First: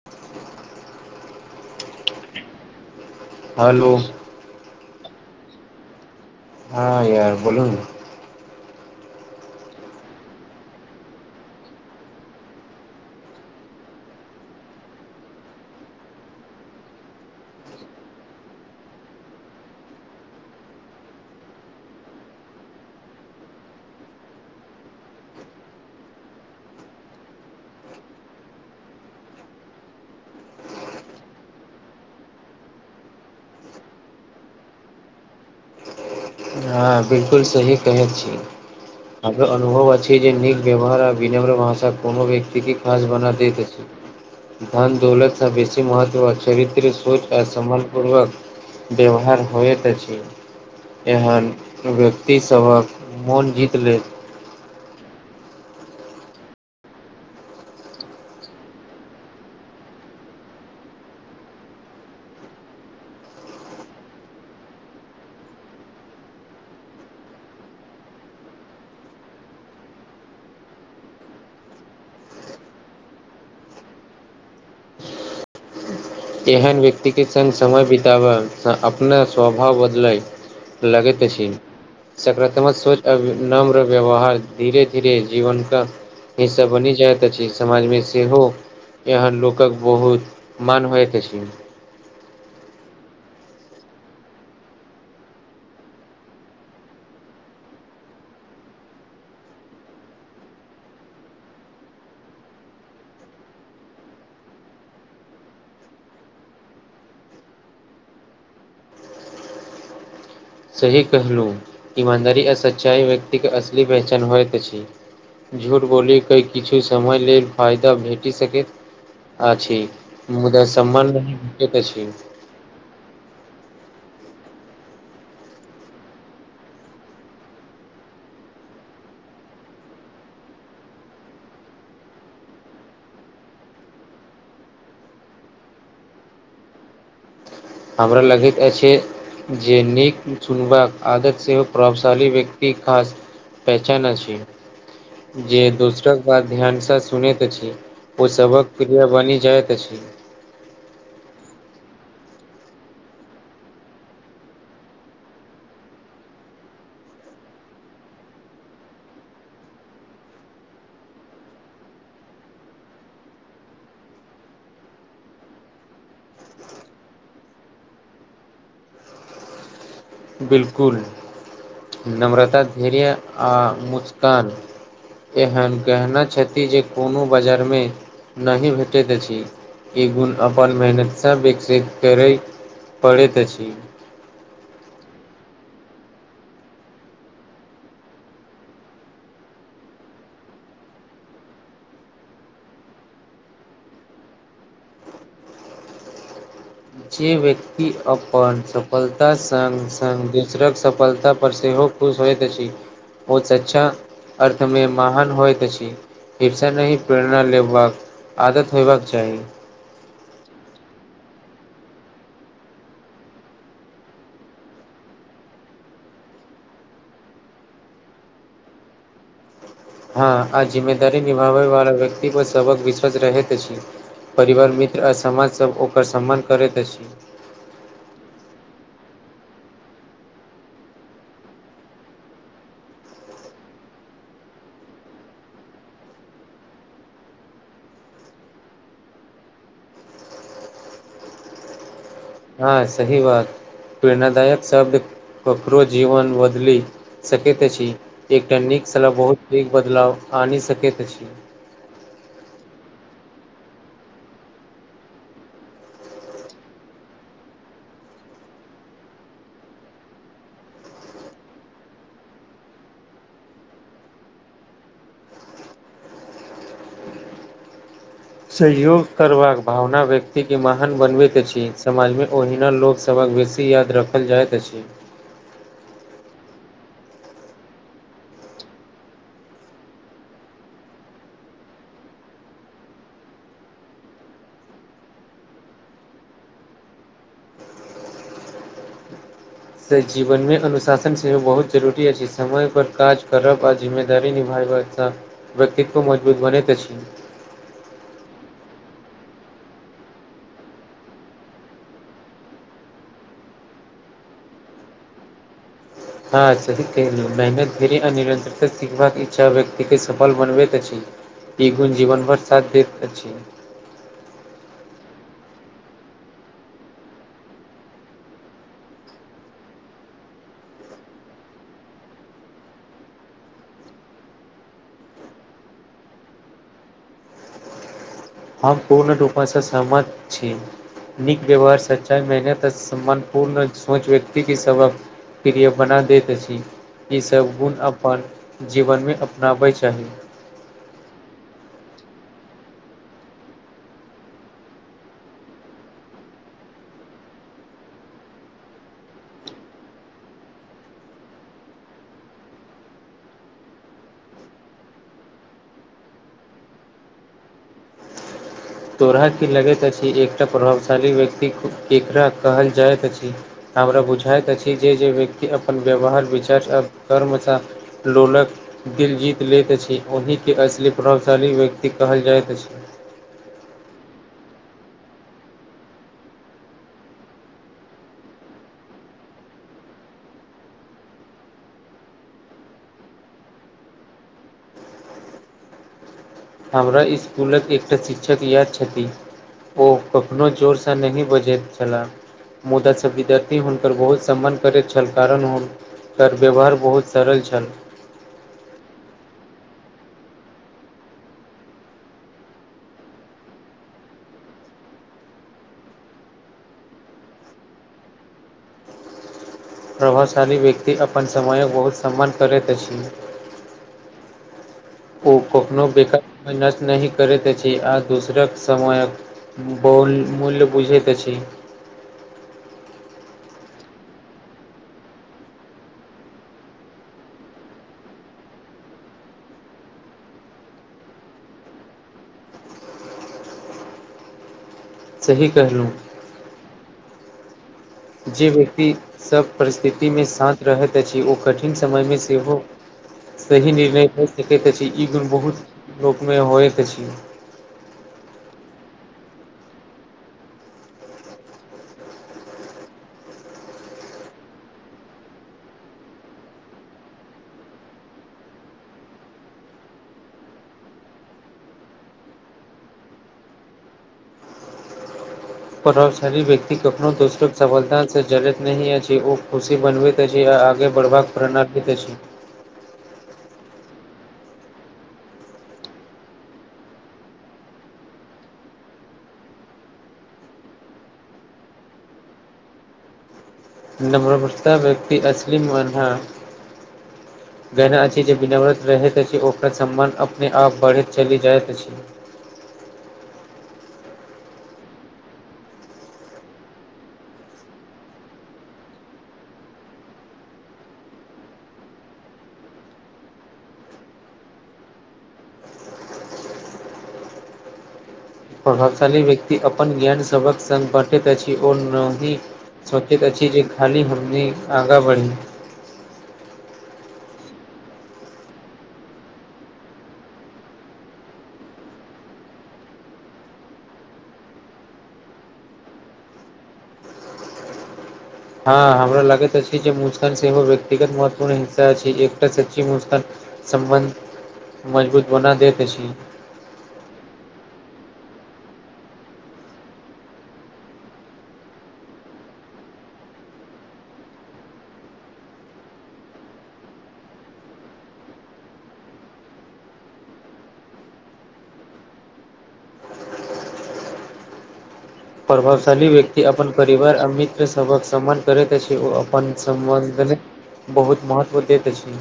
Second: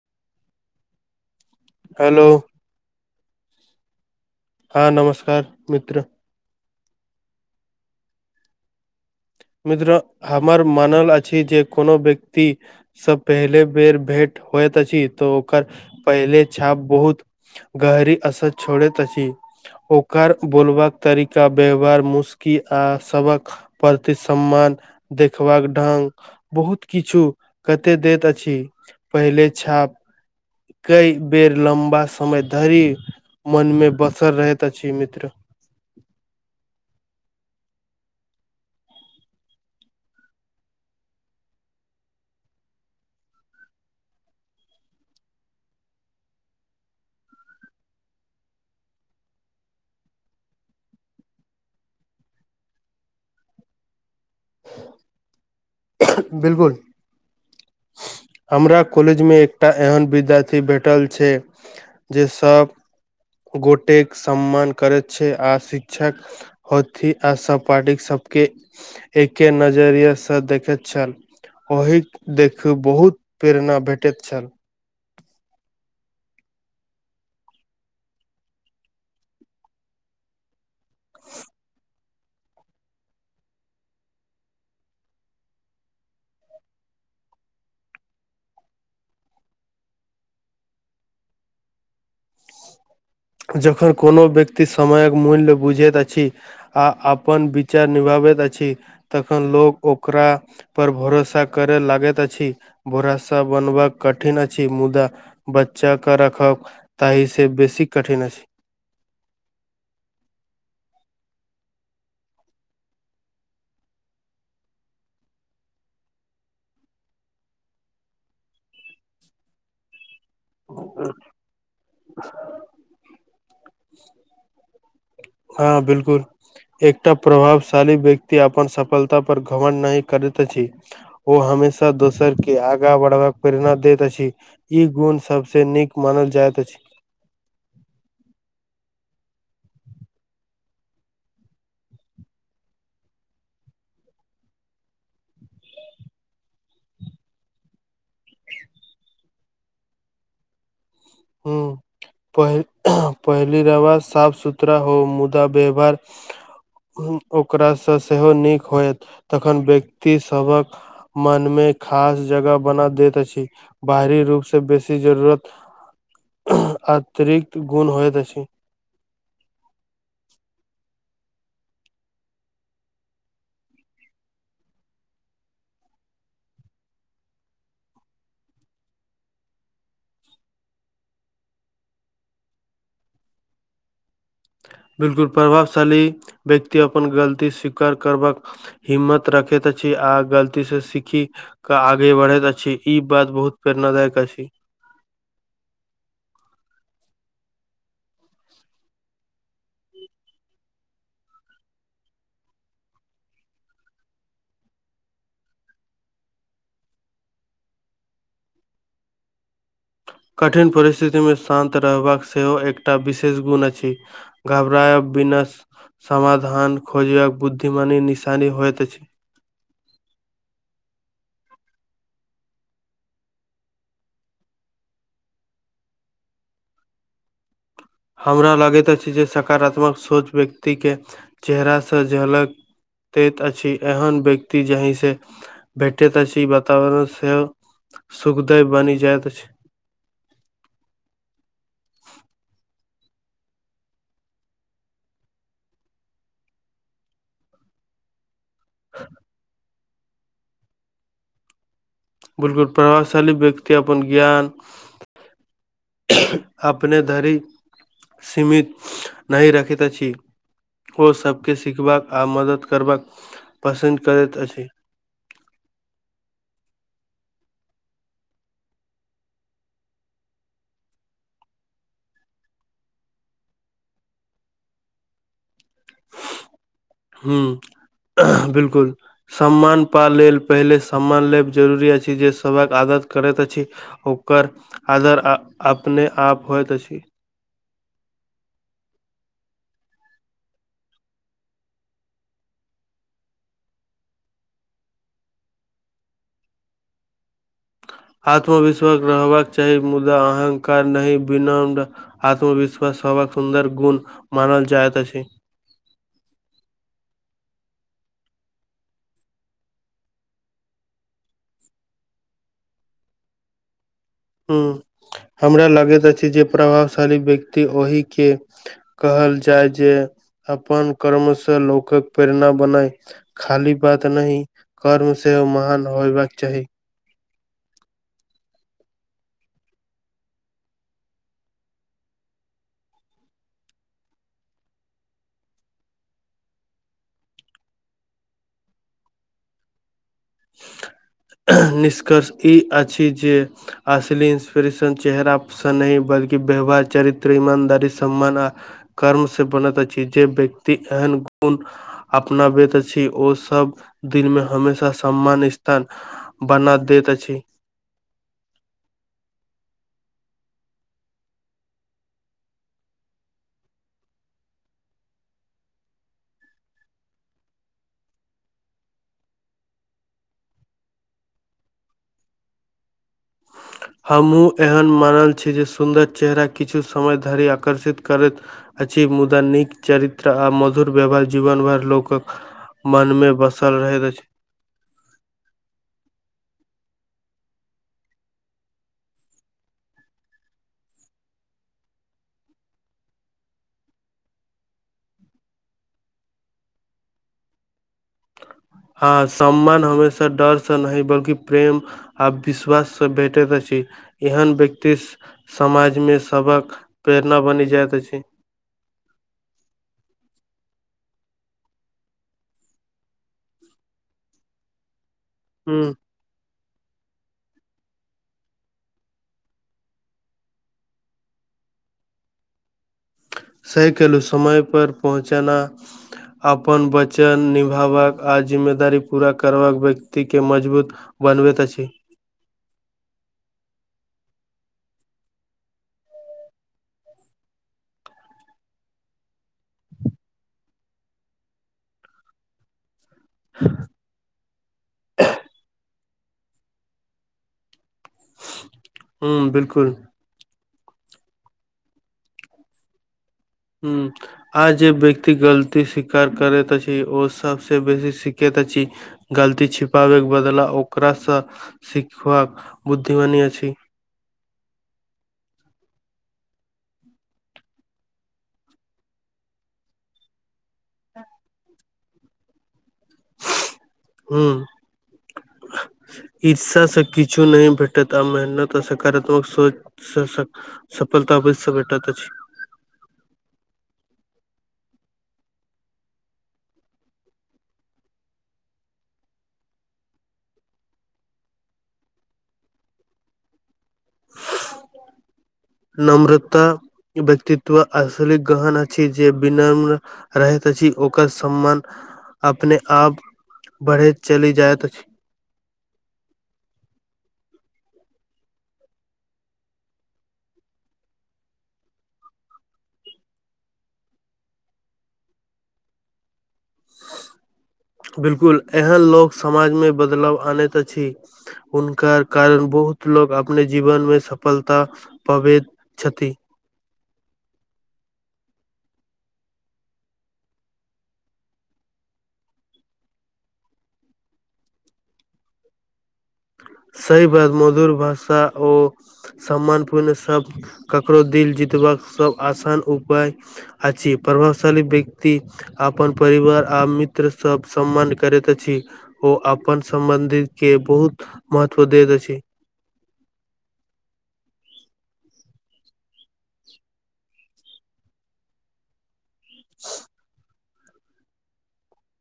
[inaudible] Hello hello हँ नमस्कार मित्र हँ यार बोलू नऽ मित्र हमर मानल अछि जे कोनो व्यक्ति सँ पहिले बेर भेंट होइत अछि तऽ ओकर पहिले छाप बहुत गहरी असर छोरैत अछि ओकर बोलबाक तरीका व्यवहार मुशकी आ सबक प्रति सम्मान देखबाक ढंग बहुत किछु कते दैत अछि पहिले छाप कई बेर लम्बा समय धरि मन मे बसल रहैत अछि मित्र हँ बिलकुल सही कहैत छी हमर अनुभव अछि जे नीक व्यवहार आ विनम्र भाषा कोनो व्यक्ति केँ खास बना देत धान दौलत सँ बेसी महत्व चरित्र सोच आ समान पूर्वक व्यवहार होइत अछि एहन व्यक्ति सभक मोन जीत लै [inaudible] बिलकुल हमरा कॉलेजमे एकटा एहन विद्यार्थी भेटल छै। जे सब गोटेक सम्मान करैत छै आ शिक्षक होथि आ सपाटिक सब केँ एके नजरिया सँ देखैत छल ओहि देखू बहुत प्रेरणा भेटैत छल एहन व्यक्ति केँ संग समय बिताबल अपना स्वभाव बदलय लगैत अछि सकारात्मक सोच आ विनम्र व्यवहार धीरे - धीरे जीवन कऽ हिसा बनि जाइत अछि समाजमे सेहो एहन लोकक बहुत मान होइत अछि जखन कोनो व्यक्ति समयक मूल्य बुझैत अछि आ अपन विचार निभाबैत अछि तखन लोक ओकरा पर भरोसा करैय लागैत अछि भरसा बनब कठिन अछि। मुदा बच्चा कऽ रखब ताहि से बेसी कठिन अछि सही कहलहुँ ईमानदारी आ सच्चाइ व्यक्ति कऽ असली पेहचान होइत अछि झूठ बोली कऽ किछु समय लेल फायदा भेटि सकैत आछि मुदा सम्मान नहि भेटैत अछि हँ बिलकुल एकटा प्रभावशाली व्यक्ति अपन सफलता पर घमंड नहि करैत अछि ओ हमेशा दोसर के आगा बढ़बाक प्रेरणा दैत अछि ई गुण सबसे नीक मानल जाइत अछि हमरा लगैत अछि जे नीक सुुनबाक आदत सेहो प्रभावशाली व्यक्ति पास पहचान अछि जे दोसर बात ध्यानस सुनैत अछि ओ सभक प् प्रिया बनि जाइत अछि हूँम्मऽ प पहिली रावा साफ सुथरा हो मुदा व्यवहार ओकरासँ सेहो नीक होयत तखन व्यक्ति सब हक मन मे खास जगह बना दैत अछि बाहरी रूप से बेसी जरूरत अतिरिक्त गुण होयत अछि बिलकुल नम्रता धर्या आ मुस्कान एहन कहने छथि जे कोनो बजारमे नहि भेटैत अछि इ गुण अपन मेहनत सऽ विकसीकरै पड़ैत अछि बिलकुल प्रभावशाली व्यक्ति अपन गलती स्वीकार करबाक हिम्मत रखैत अछि आ गलती स सीखी क आगे बढ़ैत अछि ई बात बहुत प्रेरणादायक अछि जे व्यक्ति अपन सफलता संग संग दोसरक सफलता पर सेहो खुश होइत अछि ओ सच्चा अर्थमे महान होइत अछि फिर स नहि प्रेरणा लेबाक आदत होेबाक चाही कठिन परिस्थितिमे शान्त रहबाक सेहो एकटा विशेष गुण अछि घबरायब बिना समाधान खोज यब बुद्धिमानी निशानी होइत अछि। हँ आ जिम्मेदारी निभाबै वाला व्यक्ति पर सबक विश्वास रहैत अछि परिवार मित्र आ समाजसभ ओकर सम्मान करैत अछि हमरा लगेतअछि जे सकारात्मक सोच व्यक्ति के चेहरा स झलक दैत अछि एहन व्यक्ति जाहि सँ भेटैत अछि वातावरण सेहो सुख देवबनि जाइत अछि हासही बात प्रेरणादायक शब्द ककरो जीवन बदलि सकैत अछि एकटा नीक सलाह बहुत नीक बदलाव आनि सकैत अछि बिलकुल प्रभावशाली व्यक्ति अपन ज्ञान अपने धरि सीमित नहि रखेत अछि ओ सबके सीखबाक आ मदद करबाक पसन्द करैत अछि सहयोग करबाक भावना व्यक्तिके महान बनबैत अछि समाजमे ओहिना लोकसभ सब हकबेसी याद राखल जाइत अछि हुम्म बिलकुल सम्मान पा लेल पहिले सम्मान लेब जरूरी अछि जैय सभक आदत करैत अछि ओकर आदर अपने आप होय त अछि से जीवन मे अनुशासन सेहो बहुत जरूरी अछि समय पर काज करब आऽ जिम्मेदारी निभैयवा सँव्यक्तित्व मजबूत बनैत अछि। आत्मविश्वास रहबाक चाही मुदा अहंकार नहि विनम्र आत्मविश्वास हव सुन्दर गुण मानल जायत अछि हँ सही कहेलु मेहनत भरी आ निरतरता सिखवा के इच्छा व्यक्त के सफल बनबैत अछि ई गुण जीवन भर साथ दैत अछी ह हमरा लगैत अछि जे प्रभावशाली व्यक्ति ओहि के कहल जाय जे अपन कर्मसँ लोकक प्रेरणा बनाय खाली बात नहिही कर्म सेहो महान होयबाक चाही। हम पूर्ण रूपणसँ सहमत छी। नीक व्यवहार सच्चाइ मेहनत सम्मान पूर्ण सोच व्यक्ति के सब प्रिय बना दैत अछि ईसभ गुण अपन जीवनमे अपनाबय चाही। निष्कर्ष ई आ छी जे असिली इंस्पिरेशन चेहरा नहि बलकी व्यवहार चरित्र ईमानदारी सम्मान आ कर्म से बनत चीज जे व्यक्त एहन गुण अपनाबैत छी ओ सब दिलमे हमेशा सम्मान स्थान बना दैत अछि। तोराा की लगैत अछि एकटा प्रभावशाली व्यक्ति केकरा कहल जाइत अछि हमरा बुझाइत अछि जे जे व्यक्ति अपन व्यवहार विचार आ कर्मसँ लोलक दिल जीत लैत अछि ओहिके असली प्रभावशाली व्यक्ति कहल जाइत अछि। हमहूँ एहन मानल छी जे सुन्दर चेहरा किछु समय धरि आकर्षित करैत अछि मुदा नीक चरित्र आ मधुर व्यवहार जीवन भर लोकक मन मे बसल रहैत अछि। हमरा इसकुलक एकटा शिक्षक यएाद छथि ओ कखनो जोरसँ नहि बजैत छललाह मुदासँ विद्यार्थी हुनकर बहुत सम्मान करैत छल कारण एकर व्यवहार बहुत सरल छल हँ सम्मान हमेशा डरसँ नहिी बल्कि प्रेम आ विश्वाससँ भेटैत अछि एहन व्यक्ति- समाज मे सबक प्रेरणा बनि जाइत अछि प्रभावशाली व्यक्ति अपन समयक बहुत सम्मान करैत अछि [inaudible] ओ कखनो हूँ बेकार सम नष् न करे छी आ दूसरक समयक बोल मूल्य बुझैतके अछी। सैकिलो समयपर पहुँचनाा अपन वचन निभबाक आ जिम्मेदारी पूरा करबाक व्यक्तिके मजबूत बनबेत अछै। सही कहलहुँ। जे व्यक्ति सभ परिस्थितिमे शान्त रहैत अछि ओ कठिन समयमे सेहो सही निर्णय क सकैत अछि ई गुण बहुत लोकमे। होइत अछि हु बिलकुल। हू। आइ जे व्यक्ति गलती स्वीकार करैत अछि ओ सभसँ बेसी सीखैत अछि गलती छिपाबैके बदला ओकरासँ सिखबाक बुद्धिमानी अछि। प्रभावशाली व्यक्ति कखनो दोसरोक सफलत से जड़ैत नहि अछि ओ खुशी बनबैत आ आगे बढ़बाक प्रेरणा दे छी। हु ईर्षा से किछु नहि भेटत आ मेहनत आ सकारात्मक सोच सबस सफलता बस भेटत अछि नमरवर्तता व्यक्ति असलीमे आधा [inaudible] जेना अछि जे विनम्र रहैत अछि ओकर सम्मान अपने आप बढ़ैत चलि जाइत अछि नम्रता व्यक्तित्व असलि ग्रहण अछि छै जे विनम्र रहैत अछि ओकर सम्मान अपने आप बढ़ैत चलि जाइत अछि प्रभावशाली व्यक्ति अपन ज्ञान सबहक सङ्ग बाँटैत अछि ओनाहीं सोचैत अछि जे खाली हमनी आगाँ बढि बिल्कुल एहन लोक समाजमे बदलाव आनैत अछि हुनकर कारण बहुत लोग अपने जीवनमे सफलता पबैत छथि हाॅं हमरा लगैत अछि जे मुस्कान से व्यक्तिगत महत्वपूर्ण हिस्सा छै एकटा सच्ची मुस्कान सम्बन्ध मजबूत बना देएत अछि सही बात मधुर भाषा ओ सम्मान पूर्ण सब ककरो दिल जीतबाक सब आसान उपाय अछि प्रभावशाली व्यक्ति आ अपन परिवार आ मित्र सब सम्मान करैत अछि ओ अपन सम्बन्धिके बहुत महत्व दैत अछि प्रभावशाली व्यक्ति अपन परिवार आ मित्र सभक सम्मान करैत अछि ओ अपन सम्बन्धिक बहुत महत्व दैत अछि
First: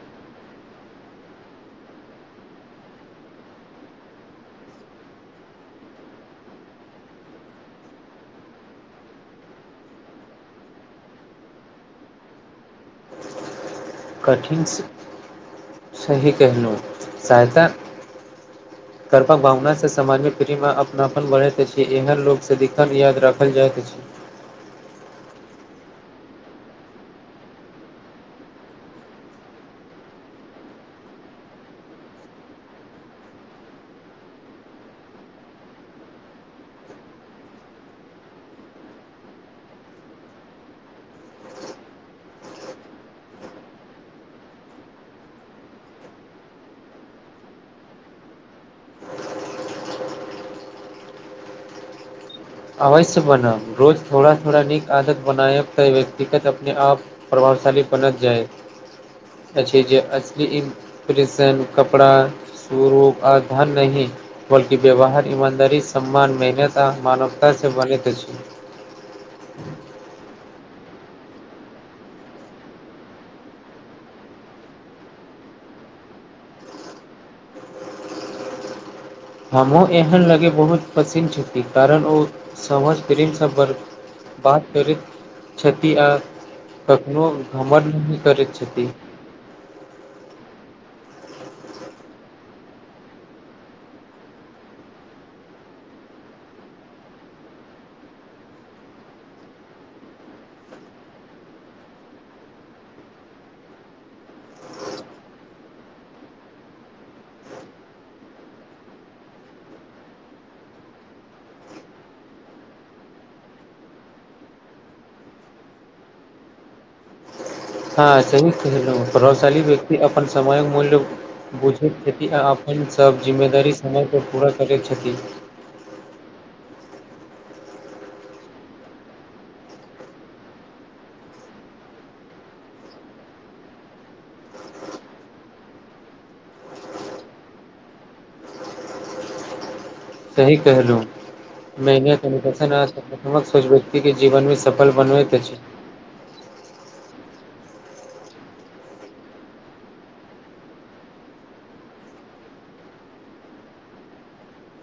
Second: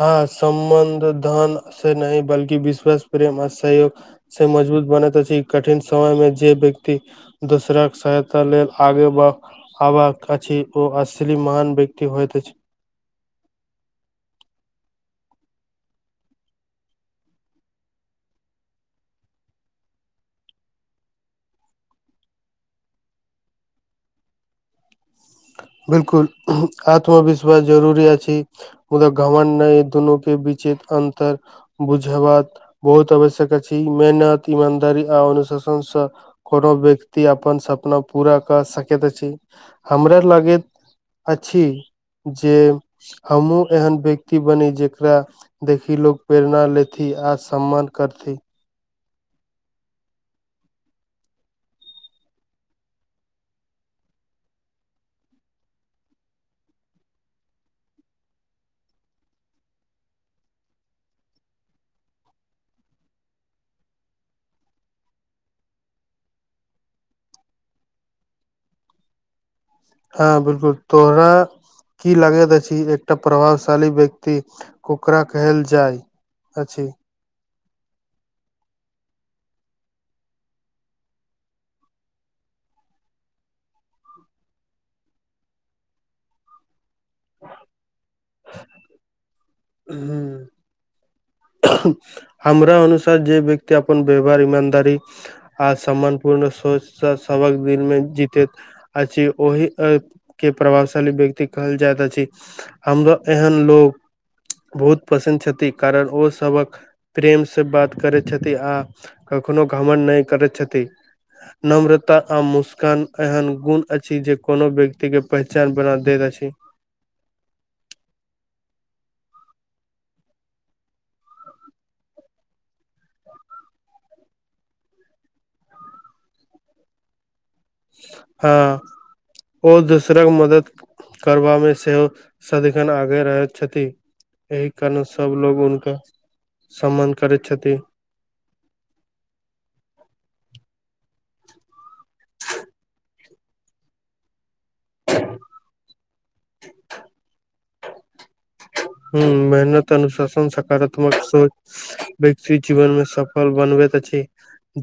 हाॅं सम्बन्ध धनसे नहि बल्कि विश्वास प्रेम आ सहयोग से मजबूत बनैत अछि कठिन समयमे जे व्यक्ति दोसराके सहायता लेब आगे ब- -ढ़बा अछि ओ अश्ली महान व्यक्ति होइत अछि कठिनसे सही कहलहुँ सहायता [inaudible] करता भावनासे समाजमे प्रेम अपनापन बढ़ैत अछि एहन लोक सदिखन याद राखल जाइत अछि बिल्कुल आत्मविश्वास जरूरी अछि मुदा घमंड नहि दुनूके बीचित अन्तर बुझबात बहुत आवश्यक अछि मेहनत ईमानदारी आ अनुशासनस कोनो व्यक्ति अपन सपना पूरा कऽ सकैत अछि हमरा लागैत अछि जे हमहूँ एहन व्यक्ति बनी जेकरा देखी लोक प्रेरणा लेथि आ सम्मान करथि अवश्य बनब रोज थोड़ा-थोड़ा नीक आदत बनायब तऽ व्यक्तिगत अपने आप प्रभावशाली बनत जाइत अछि जे असली ई प्रिशन कपड़ा स्वरूप आ धन नहि बल्कि व्यवहार ईमानदारी सम्मान मेहनत आ मानवता सऽ बनैत अछि। हाॅं बिल्कुल तोहरा की लागैत अछि एकटा प्रभावशाली व्यक्ति ओकरा कहल जाइ अछि हमहूँ एहन लगै बहुत पसिन्न छै कि कारण ओ समझ प्रेमसभ बड़ बात करैत छथि आ कखनो घमण्ड नहि करैत छथि हूॅं हमरा अनुसार जे व्यक्ति अपन व्यवहार ईमानदारी आ सम्मान पूर्ण सोचसॅं सबक दिलमे जीतैत अछि ओहि ए-के प्रभावशाली व्यक्ति कहल जायत अछि हमरो एहन लोग बहुत पसिन छथि कारण ओ। सबक प्रेम से बात करै छथि आ कखनो घमन नय करैत छथि। नम्रता आ मुस्कान एहन गुण अछि जे कोनो व्यक्तिके पहचान बना दैत अछि। हाॅं सही केहलौं प्रभावशाली व्यक्ति अपन समय मूल्य। बुझैत छथि आ अपन सभ जिम्मेदारी समय पर पूरा करैत छथि। हाॅं ओ दूसराक मदद। करबा मे सेहो सदिखन आगे रहैत छथि एहि कारण सभ लोग हुनका सम्मान करैत छथि सही कहलू मैने कनिकशन साकारात्मक सोच व्यक्ति के जीवन मे से सफल बनबैत अछि [inaudible] हूॅं मेहनत अनुशासन सकारात्मक सोच। व्यक्ति जीवन मे सफल बनबैत अछि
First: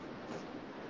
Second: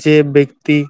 जे व्यक्ति।